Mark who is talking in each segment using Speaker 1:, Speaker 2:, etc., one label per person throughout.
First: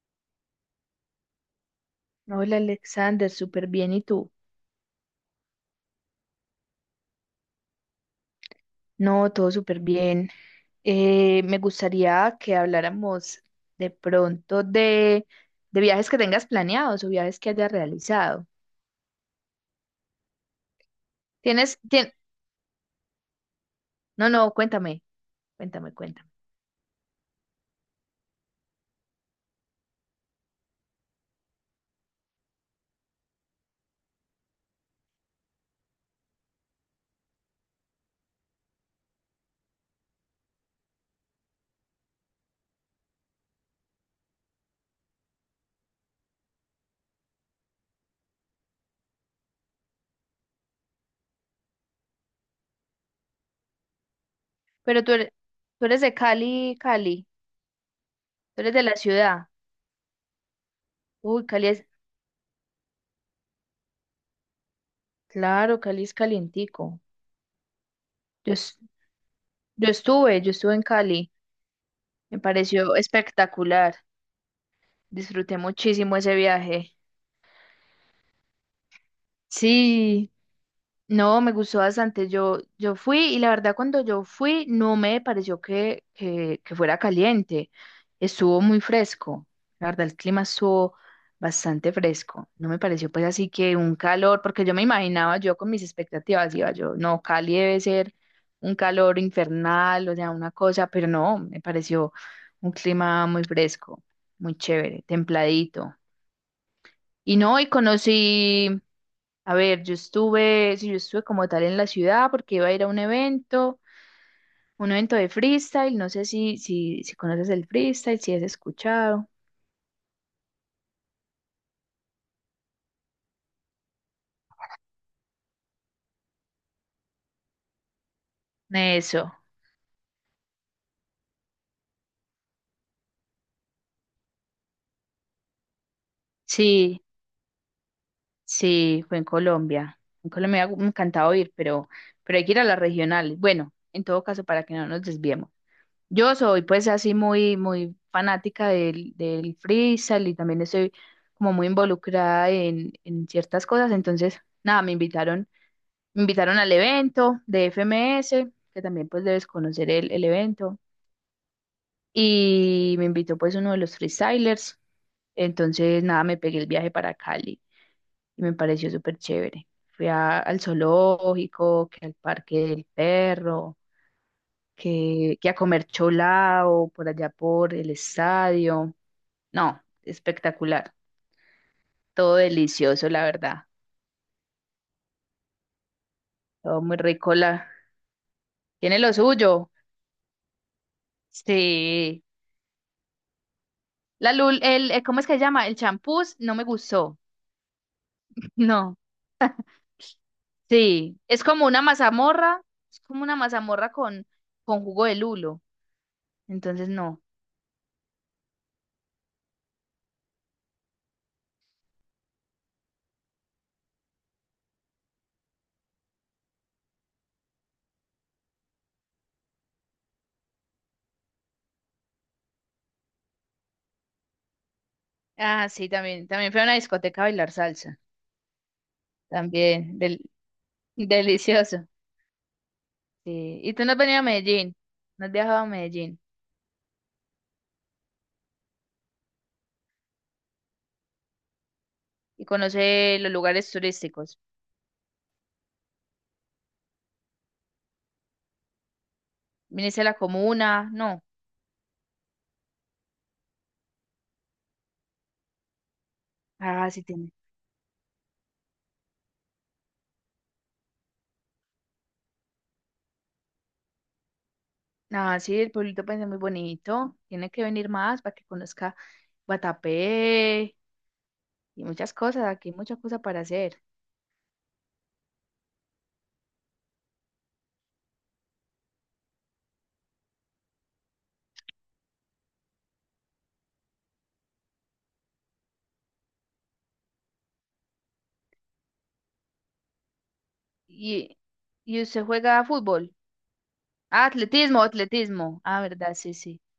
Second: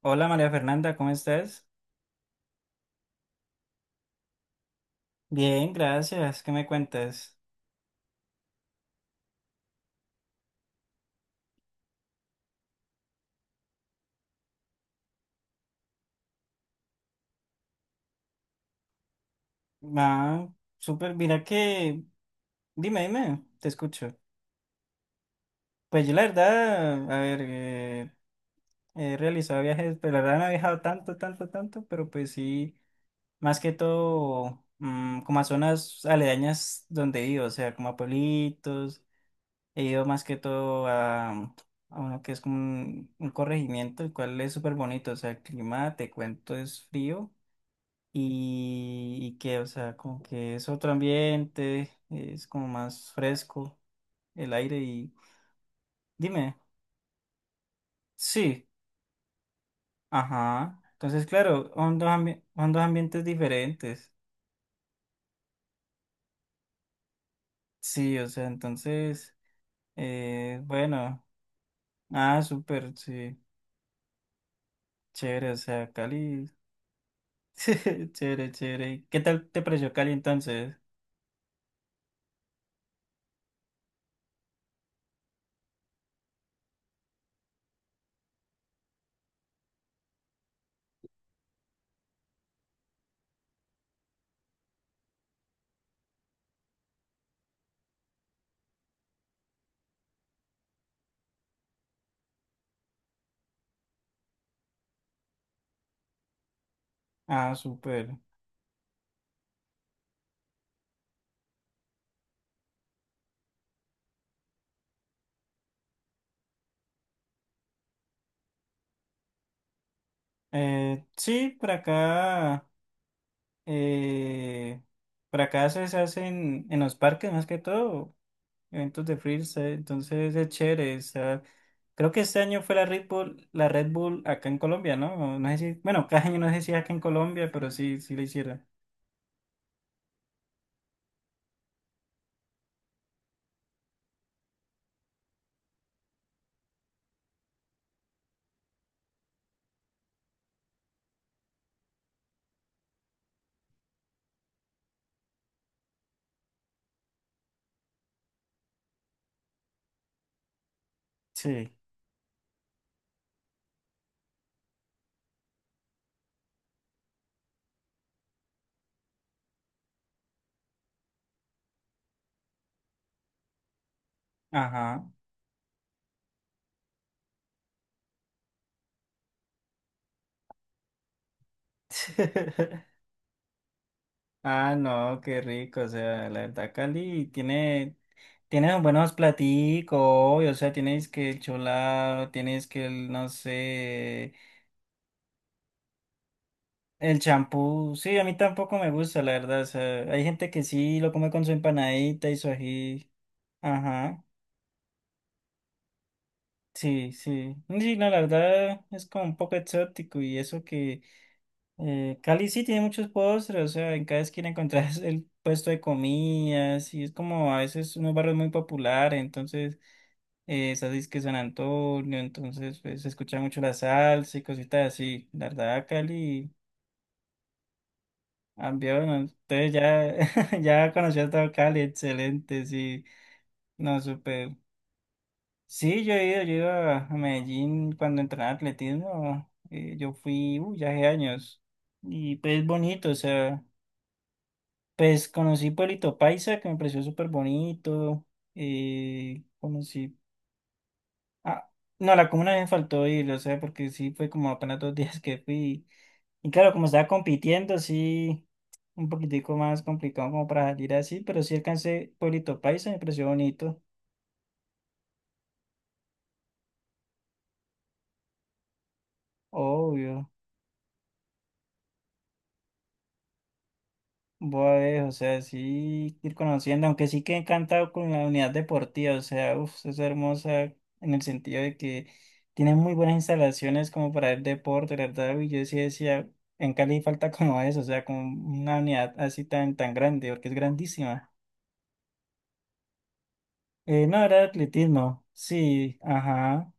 Speaker 1: Hola María Fernanda, ¿cómo estás?
Speaker 2: Hola Alexander, súper bien. ¿Y tú?
Speaker 1: Bien, gracias. ¿Qué me cuentas?
Speaker 2: No, todo súper bien. Me gustaría que habláramos de pronto de viajes que tengas planeados o viajes que hayas realizado.
Speaker 1: Ah, súper. Mira
Speaker 2: ¿Tienes,
Speaker 1: que.
Speaker 2: tien-
Speaker 1: Dime, dime, te escucho.
Speaker 2: No, no, cuéntame, cuéntame,
Speaker 1: Pues yo la
Speaker 2: cuéntame.
Speaker 1: verdad, a ver, he realizado viajes, pero la verdad no he viajado tanto, tanto, tanto, pero pues sí, más que todo como a zonas aledañas donde he ido, o sea, como a pueblitos, he ido más que todo a uno que es como un corregimiento, el cual es súper bonito, o sea, el clima, te cuento, es frío. Y que, o sea, como que es otro ambiente, es como más fresco el aire
Speaker 2: Pero tú
Speaker 1: y.
Speaker 2: eres, tú eres de
Speaker 1: Dime,
Speaker 2: Cali, Cali, tú
Speaker 1: sí,
Speaker 2: eres de la ciudad.
Speaker 1: ajá. Entonces,
Speaker 2: Uy, Cali
Speaker 1: claro,
Speaker 2: es,
Speaker 1: son dos, son dos ambientes diferentes.
Speaker 2: claro, Cali es calientico.
Speaker 1: Sí, o sea,
Speaker 2: Yo, es-
Speaker 1: entonces,
Speaker 2: yo estuve, yo estuve en
Speaker 1: bueno,
Speaker 2: Cali, me
Speaker 1: ah, súper,
Speaker 2: pareció
Speaker 1: sí,
Speaker 2: espectacular.
Speaker 1: chévere, o
Speaker 2: Disfruté
Speaker 1: sea,
Speaker 2: muchísimo ese
Speaker 1: Cali,
Speaker 2: viaje.
Speaker 1: chévere, chévere. ¿Qué tal te pareció Cali
Speaker 2: Sí.
Speaker 1: entonces?
Speaker 2: No, me gustó bastante. Yo fui y la verdad cuando yo fui no me pareció que fuera caliente. Estuvo muy fresco. La verdad el clima estuvo bastante fresco. No me pareció pues así que un calor, porque yo me imaginaba yo con mis expectativas, iba yo, no, Cali debe ser un calor infernal, o sea, una cosa, pero no, me pareció un clima muy fresco, muy chévere, templadito. Y
Speaker 1: Ah,
Speaker 2: no, y
Speaker 1: súper.
Speaker 2: conocí, a ver, yo estuve, sí, yo estuve como tal en la ciudad porque iba a ir a un evento de freestyle, no sé si, si conoces el freestyle, si has escuchado.
Speaker 1: Sí, por acá. Eh, por acá se hacen en los parques más que todo, eventos de
Speaker 2: Eso,
Speaker 1: freestyle, entonces es chévere. Creo que este año fue la Red Bull acá en Colombia, ¿no? No sé si, bueno, cada año no sé si acá en
Speaker 2: sí,
Speaker 1: Colombia, pero sí, sí la hicieron.
Speaker 2: sí, fue en Colombia. En Colombia me encantaba ir, pero hay que ir a las regionales. Bueno, en todo caso, para que no nos desviemos. Yo soy pues así muy, muy fanática del freestyle y también estoy como muy involucrada en ciertas cosas. Entonces, nada, me invitaron al evento de FMS, que también pues debes conocer el evento.
Speaker 1: Sí.
Speaker 2: Y me invitó pues uno de los freestylers. Entonces, nada, me pegué el viaje para Cali y me pareció súper chévere. Fui al zoológico, que al parque del perro
Speaker 1: Ajá.
Speaker 2: que a comer cholao por allá por el estadio. No, espectacular. Todo delicioso, la verdad.
Speaker 1: Ah, no, qué rico, o sea, la verdad,
Speaker 2: Todo muy
Speaker 1: Cali
Speaker 2: rico. La.
Speaker 1: tiene
Speaker 2: Tiene lo
Speaker 1: buenos
Speaker 2: suyo.
Speaker 1: platicos, obvio, o sea, tienes que el
Speaker 2: Sí.
Speaker 1: cholado, tienes que el, no sé.
Speaker 2: La lul, el, ¿Cómo es que se llama? El champús no me gustó.
Speaker 1: El champú, sí, a mí tampoco me
Speaker 2: No.
Speaker 1: gusta, la verdad. O sea, hay gente que sí lo
Speaker 2: Sí.
Speaker 1: come con
Speaker 2: Es
Speaker 1: su
Speaker 2: como una
Speaker 1: empanadita y su
Speaker 2: mazamorra. Es
Speaker 1: ají.
Speaker 2: como una mazamorra
Speaker 1: Ajá,
Speaker 2: con jugo de lulo. Entonces,
Speaker 1: sí,
Speaker 2: no.
Speaker 1: sí. Sí, no, la verdad es como un poco exótico y eso que Cali sí tiene muchos postres, o sea, en cada esquina encontrás el puesto de comidas y es como a veces unos barrios muy populares, entonces esas es que San Antonio, entonces pues, se escucha mucho la salsa y cositas así. La
Speaker 2: Ah,
Speaker 1: verdad,
Speaker 2: sí, también.
Speaker 1: Cali.
Speaker 2: También fue a una discoteca a bailar salsa.
Speaker 1: Ambión, entonces
Speaker 2: También.
Speaker 1: ya,
Speaker 2: del-
Speaker 1: ya conocí a todo Cali,
Speaker 2: delicioso.
Speaker 1: excelente, sí,
Speaker 2: Sí. ¿Y tú no has
Speaker 1: no,
Speaker 2: venido a
Speaker 1: súper.
Speaker 2: Medellín? ¿No has viajado a
Speaker 1: Sí,
Speaker 2: Medellín?
Speaker 1: yo he ido a Medellín cuando entrenaba atletismo, yo fui, uy, ya hace años, y
Speaker 2: ¿Y
Speaker 1: pues bonito, o
Speaker 2: conoces los
Speaker 1: sea,
Speaker 2: lugares turísticos?
Speaker 1: pues conocí Pueblito Paisa, que me pareció súper bonito, eh,
Speaker 2: ¿Viniste a la
Speaker 1: conocí,
Speaker 2: comuna? No.
Speaker 1: ah, no, la comuna me faltó ir, o sea, porque sí, fue como apenas 2 días que fui, y claro, como
Speaker 2: Ah, sí
Speaker 1: estaba
Speaker 2: tiene.
Speaker 1: compitiendo, sí. Un poquitico más complicado como para salir así, pero sí alcancé Pueblito Paisa, me pareció bonito,
Speaker 2: Ah, sí, el pueblito pues es muy bonito. Tiene que venir más para que conozca
Speaker 1: obvio.
Speaker 2: Guatapé y muchas cosas. Aquí hay muchas cosas para hacer.
Speaker 1: Voy a ver, o sea, sí ir conociendo, aunque sí que encantado con la unidad deportiva, o sea, uff, es hermosa en el sentido de que tiene muy buenas instalaciones como para el deporte, la verdad, y yo sí decía, en Cali falta como eso, o sea, como una unidad así tan, tan grande, porque es grandísima.
Speaker 2: Y, y usted juega a fútbol.
Speaker 1: No,
Speaker 2: Ah,
Speaker 1: era
Speaker 2: atletismo,
Speaker 1: atletismo,
Speaker 2: atletismo. Ah,
Speaker 1: sí,
Speaker 2: verdad, sí, sí.
Speaker 1: ajá.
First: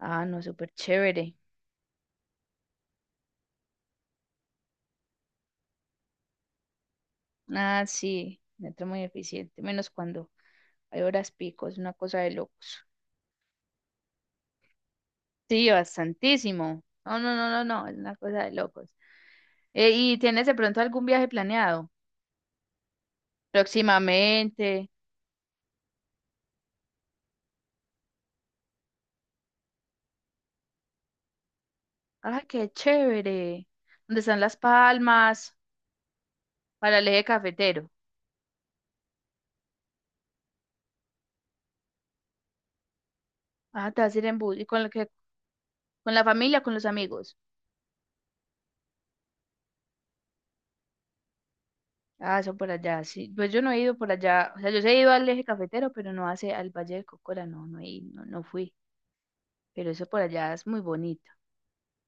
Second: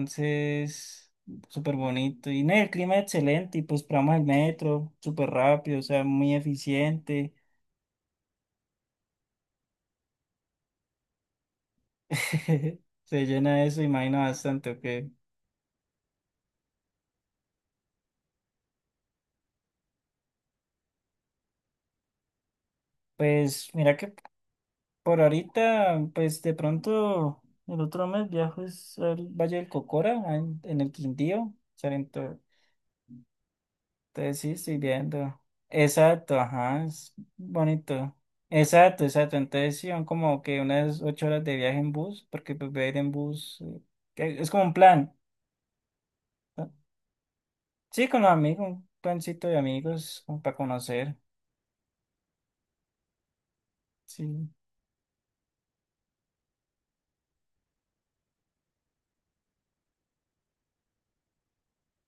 Speaker 2: Ah, no, súper chévere.
Speaker 1: súper bonito. Y no, el clima es excelente. Y pues probamos el metro, súper rápido, o sea, muy eficiente.
Speaker 2: Ah, sí, metro muy eficiente. Menos cuando hay horas pico, es una cosa de locos.
Speaker 1: Se llena eso, imagino bastante, ok.
Speaker 2: Sí, bastantísimo. No, no, no, no, no, es una cosa de locos. ¿Y tienes de pronto algún viaje planeado?
Speaker 1: Pues mira que
Speaker 2: Próximamente.
Speaker 1: por ahorita, pues de pronto el otro mes viajo es al Valle del Cocora, en el Quindío, Salento.
Speaker 2: Ah, qué chévere. ¿Dónde están
Speaker 1: Entonces sí,
Speaker 2: las
Speaker 1: estoy viendo.
Speaker 2: palmas?
Speaker 1: Exacto, ajá,
Speaker 2: Para el
Speaker 1: es
Speaker 2: eje cafetero.
Speaker 1: bonito. Exacto, exacto. Entonces sí, son como que unas 8 horas de viaje en bus, porque pues voy a ir en bus.
Speaker 2: Ah, te vas a ir en
Speaker 1: Que es
Speaker 2: bus.
Speaker 1: como
Speaker 2: ¿Y
Speaker 1: un plan,
Speaker 2: con la familia,
Speaker 1: ¿no?
Speaker 2: con los amigos?
Speaker 1: Sí, con los amigos, un plancito de amigos, como para conocer.
Speaker 2: Ah, eso por allá. Sí, pues yo no he ido por
Speaker 1: Sí,
Speaker 2: allá. O sea, yo sí he ido al eje cafetero, pero no hace al Valle del Cocora. No, no, he ido, no, no fui. Pero eso por allá es muy bonito.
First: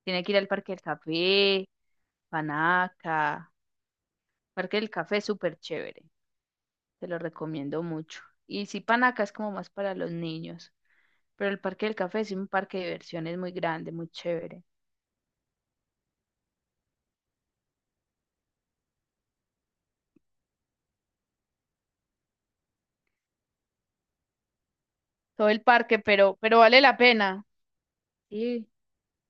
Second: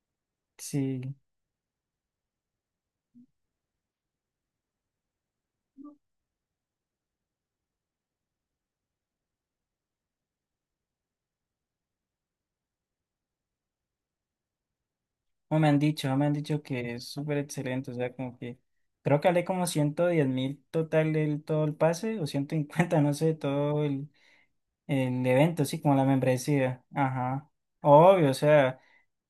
Speaker 2: Tiene que ir al Parque del
Speaker 1: sí.
Speaker 2: Café, Panaca. Parque del Café es súper chévere. Te lo recomiendo mucho. Y sí, Panaca es como más para los niños. Pero el Parque del Café es un parque de diversiones muy grande, muy chévere.
Speaker 1: No me han dicho que es súper excelente. O sea, como que creo que hablé como 110.000 total el, todo el pase, o 150 no sé, todo el
Speaker 2: Todo el
Speaker 1: evento, sí, como
Speaker 2: parque,
Speaker 1: la
Speaker 2: pero vale
Speaker 1: membresía.
Speaker 2: la pena.
Speaker 1: Ajá. Obvio, o
Speaker 2: Sí.
Speaker 1: sea.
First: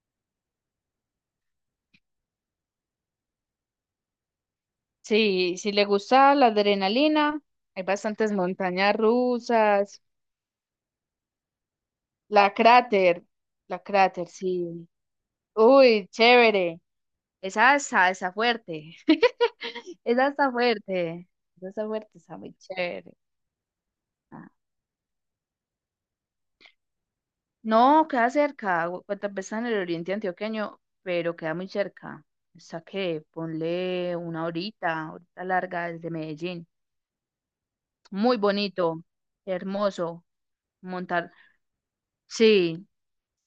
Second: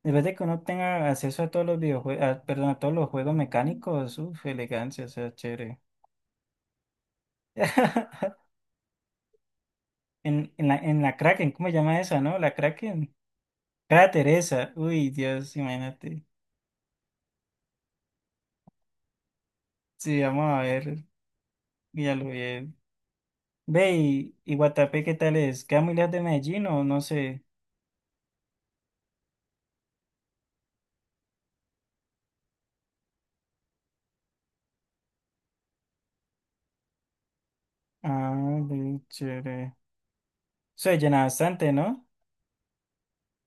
Speaker 1: Después de que uno tenga acceso a todos los videojuegos, perdón, a todos los juegos mecánicos, uff, elegancia, o sea,
Speaker 2: Sí, si
Speaker 1: chévere.
Speaker 2: le gusta la adrenalina, hay bastantes montañas rusas,
Speaker 1: En la Kraken, ¿cómo se llama esa, no?
Speaker 2: la
Speaker 1: La Kraken.
Speaker 2: cráter, la cráter,
Speaker 1: Cráter esa.
Speaker 2: sí.
Speaker 1: Uy, Dios,
Speaker 2: Uy,
Speaker 1: imagínate.
Speaker 2: chévere. Esa está fuerte.
Speaker 1: Sí,
Speaker 2: Esa
Speaker 1: vamos
Speaker 2: está
Speaker 1: a ver.
Speaker 2: fuerte. Esa está fuerte,
Speaker 1: Ya lo
Speaker 2: está muy
Speaker 1: vi.
Speaker 2: chévere.
Speaker 1: Ve,
Speaker 2: Ah.
Speaker 1: y Guatapé, ¿qué tal es? ¿Queda muy lejos de Medellín o no sé?
Speaker 2: No, queda cerca. Guatapé está en el oriente antioqueño, pero queda muy cerca. Está que ponle una horita, horita larga desde Medellín.
Speaker 1: Ah,
Speaker 2: Muy
Speaker 1: ve,
Speaker 2: bonito,
Speaker 1: chévere.
Speaker 2: hermoso
Speaker 1: Se llena
Speaker 2: montar.
Speaker 1: bastante, ¿no?
Speaker 2: Sí,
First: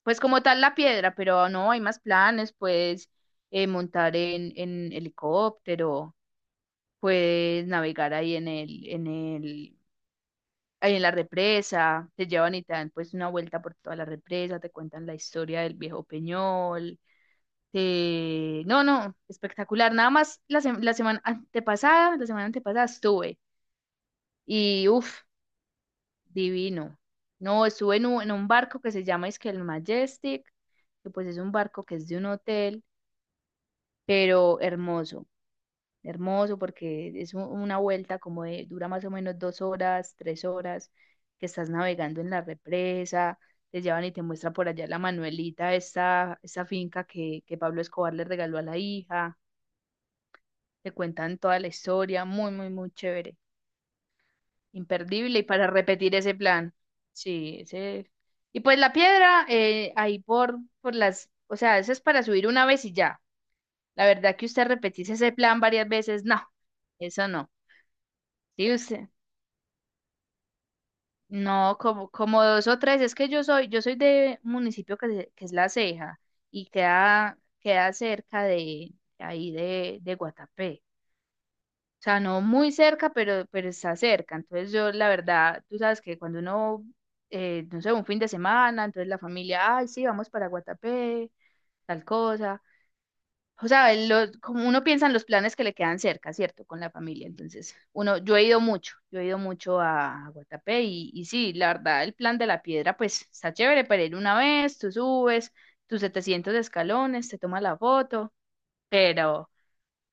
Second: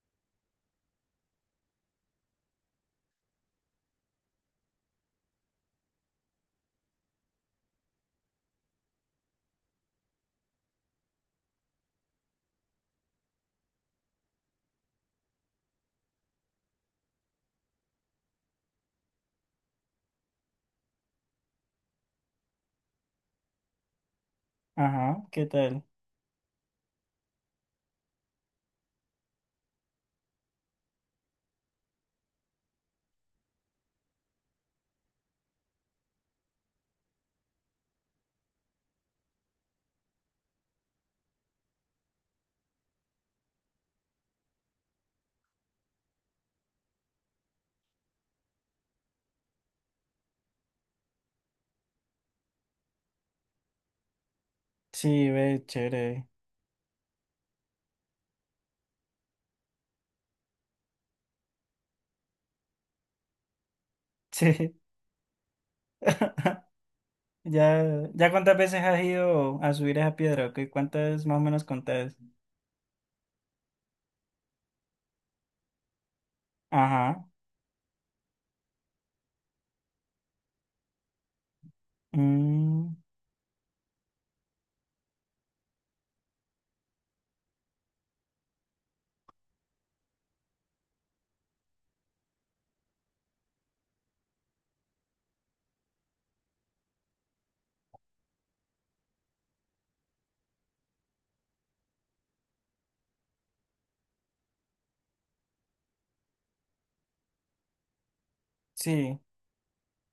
Speaker 2: pues como tal la piedra, pero no hay más planes, puedes montar en helicóptero, puedes navegar ahí ahí en la represa, te llevan y te dan pues una vuelta por toda la represa, te cuentan la historia del viejo Peñol. No, no, espectacular. Nada más la semana antepasada estuve y
Speaker 1: Ajá,
Speaker 2: uff.
Speaker 1: ¿qué tal?
Speaker 2: Divino. No, estuve en un, barco que se llama es que el Majestic, que pues es un barco que es de un hotel, pero hermoso, hermoso porque es una vuelta dura más o menos 2 horas, 3 horas, que estás navegando en la represa, te llevan y te muestra por allá la Manuelita, esa finca que Pablo Escobar le regaló a la hija, te cuentan toda la historia, muy, muy, muy chévere.
Speaker 1: Sí,
Speaker 2: Imperdible y
Speaker 1: ve,
Speaker 2: para repetir
Speaker 1: chévere.
Speaker 2: ese plan. Sí, ese. Y pues la piedra, ahí o sea, eso es para subir una vez y ya. La verdad que usted
Speaker 1: Sí.
Speaker 2: repetís ese plan varias veces, no, eso no.
Speaker 1: Ya, ya cuántas
Speaker 2: Sí,
Speaker 1: veces has
Speaker 2: usted,
Speaker 1: ido a subir esa piedra, ¿ok? ¿Cuántas más o menos
Speaker 2: no, como,
Speaker 1: contás?
Speaker 2: como dos o tres, es que yo soy de un municipio que es La Ceja y
Speaker 1: Ajá.
Speaker 2: queda cerca de ahí de Guatapé. O sea, no muy
Speaker 1: Mm,
Speaker 2: cerca, pero está cerca. Entonces yo, la verdad, tú sabes que cuando uno, no sé, un fin de semana, entonces la familia, ay, sí, vamos para Guatapé, tal cosa. O sea, como uno piensa en los planes que le quedan cerca, ¿cierto? Con la familia. Entonces, yo he ido mucho a Guatapé y sí, la verdad, el plan de la piedra, pues está chévere para ir una vez, tú subes tus 700 escalones, te tomas la foto,
Speaker 1: sí.
Speaker 2: pero,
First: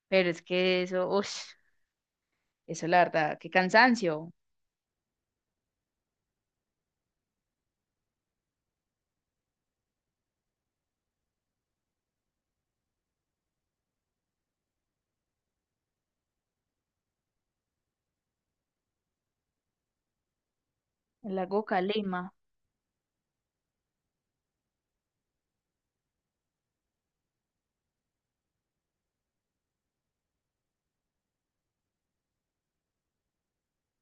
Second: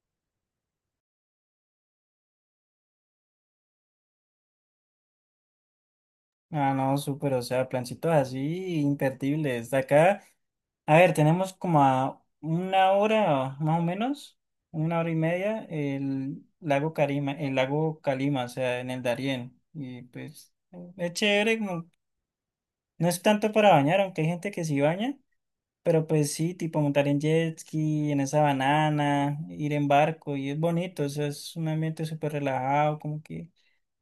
Speaker 2: pero es que eso, uff, eso la verdad, qué cansancio.
Speaker 1: Ah, no, súper, o sea, plancitos así, imperdibles. Acá, a ver, tenemos como a una hora, más o menos, una hora y media, el lago Carima, el lago Calima, o sea, en el Darién. Y pues, es
Speaker 2: El
Speaker 1: chévere,
Speaker 2: lago
Speaker 1: como,
Speaker 2: Calima.
Speaker 1: no es tanto para bañar, aunque hay gente que sí baña. Pero pues sí, tipo montar en jet ski, en esa banana, ir en barco, y es bonito, eso es un ambiente súper relajado, como que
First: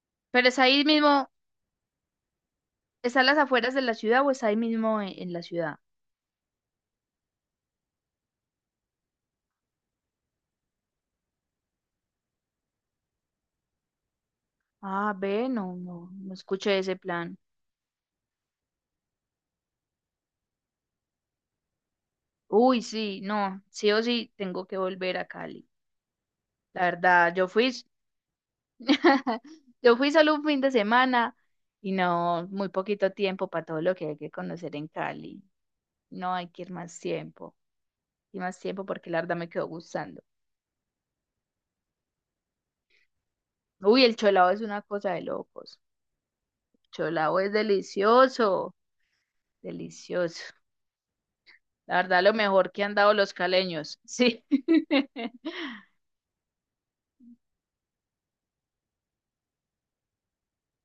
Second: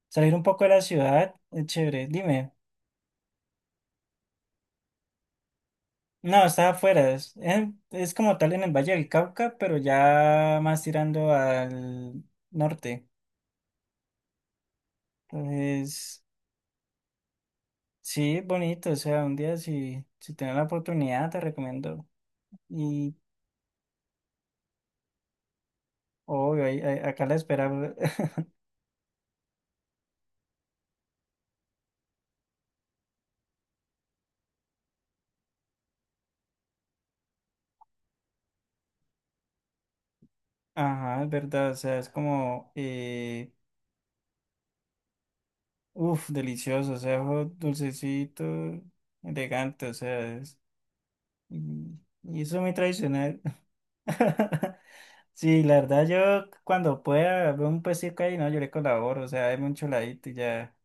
Speaker 1: salir un
Speaker 2: ¿Pero es
Speaker 1: poco de la
Speaker 2: ahí mismo,
Speaker 1: ciudad, es chévere. Dime,
Speaker 2: está a las afueras de la ciudad o es ahí mismo en la ciudad?
Speaker 1: no, está afuera, es, es como tal en el Valle del Cauca, pero ya más tirando al norte.
Speaker 2: Ah, ve, no, no,
Speaker 1: Entonces,
Speaker 2: no escuché ese plan.
Speaker 1: sí, es bonito, o sea, un día si tienes la oportunidad, te recomiendo.
Speaker 2: Uy,
Speaker 1: Y
Speaker 2: sí, no, sí o sí tengo que volver a Cali.
Speaker 1: obvio,
Speaker 2: La
Speaker 1: acá la
Speaker 2: verdad,
Speaker 1: espera.
Speaker 2: yo fui solo un fin de semana y no, muy poquito tiempo para todo lo que hay que conocer en Cali. No hay que ir más tiempo, y más tiempo porque la verdad me quedó gustando.
Speaker 1: Ajá, es verdad, o sea, es como
Speaker 2: Uy, el cholao es una cosa de locos.
Speaker 1: uf, delicioso, o sea,
Speaker 2: Cholao
Speaker 1: algo
Speaker 2: es
Speaker 1: dulcecito,
Speaker 2: delicioso,
Speaker 1: elegante, o sea,
Speaker 2: delicioso. La
Speaker 1: y,
Speaker 2: verdad, lo
Speaker 1: eso es
Speaker 2: mejor
Speaker 1: muy
Speaker 2: que han dado los
Speaker 1: tradicional.
Speaker 2: caleños. Sí.
Speaker 1: Sí, la verdad yo cuando pueda veo un puestico ahí, no, yo le colaboro, o sea, hay un choladito y ya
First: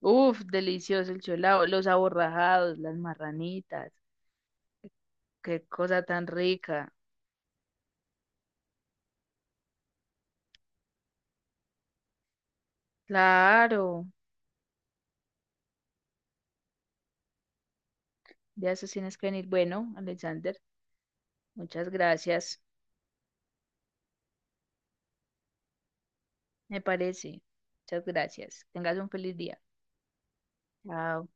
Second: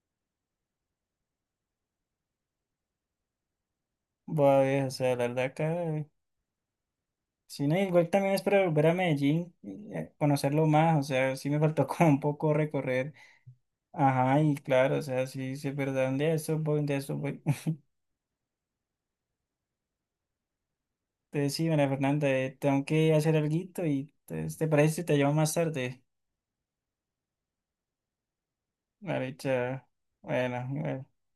Speaker 2: Uf, delicioso el cholao, los aborrajados, las marranitas.
Speaker 1: voy a ver, o sea, la verdad
Speaker 2: Qué
Speaker 1: acá,
Speaker 2: cosa tan rica.
Speaker 1: sí, no, igual también es para volver a Medellín, y, conocerlo más, o sea, sí me faltó como un poco recorrer,
Speaker 2: Claro,
Speaker 1: ajá, y claro, o sea, sí, sí es verdad, un día de estos voy, un día de estos voy.
Speaker 2: ya eso tienes que venir. Bueno, Alexander,
Speaker 1: Entonces, sí, María
Speaker 2: muchas
Speaker 1: Fernanda,
Speaker 2: gracias.
Speaker 1: tengo que hacer alguito y entonces, ¿te parece si te llamo más tarde?
Speaker 2: Me parece. Muchas gracias. Tengas un
Speaker 1: Vale,
Speaker 2: feliz día.
Speaker 1: chao. Bueno, bueno.
Speaker 2: Chao.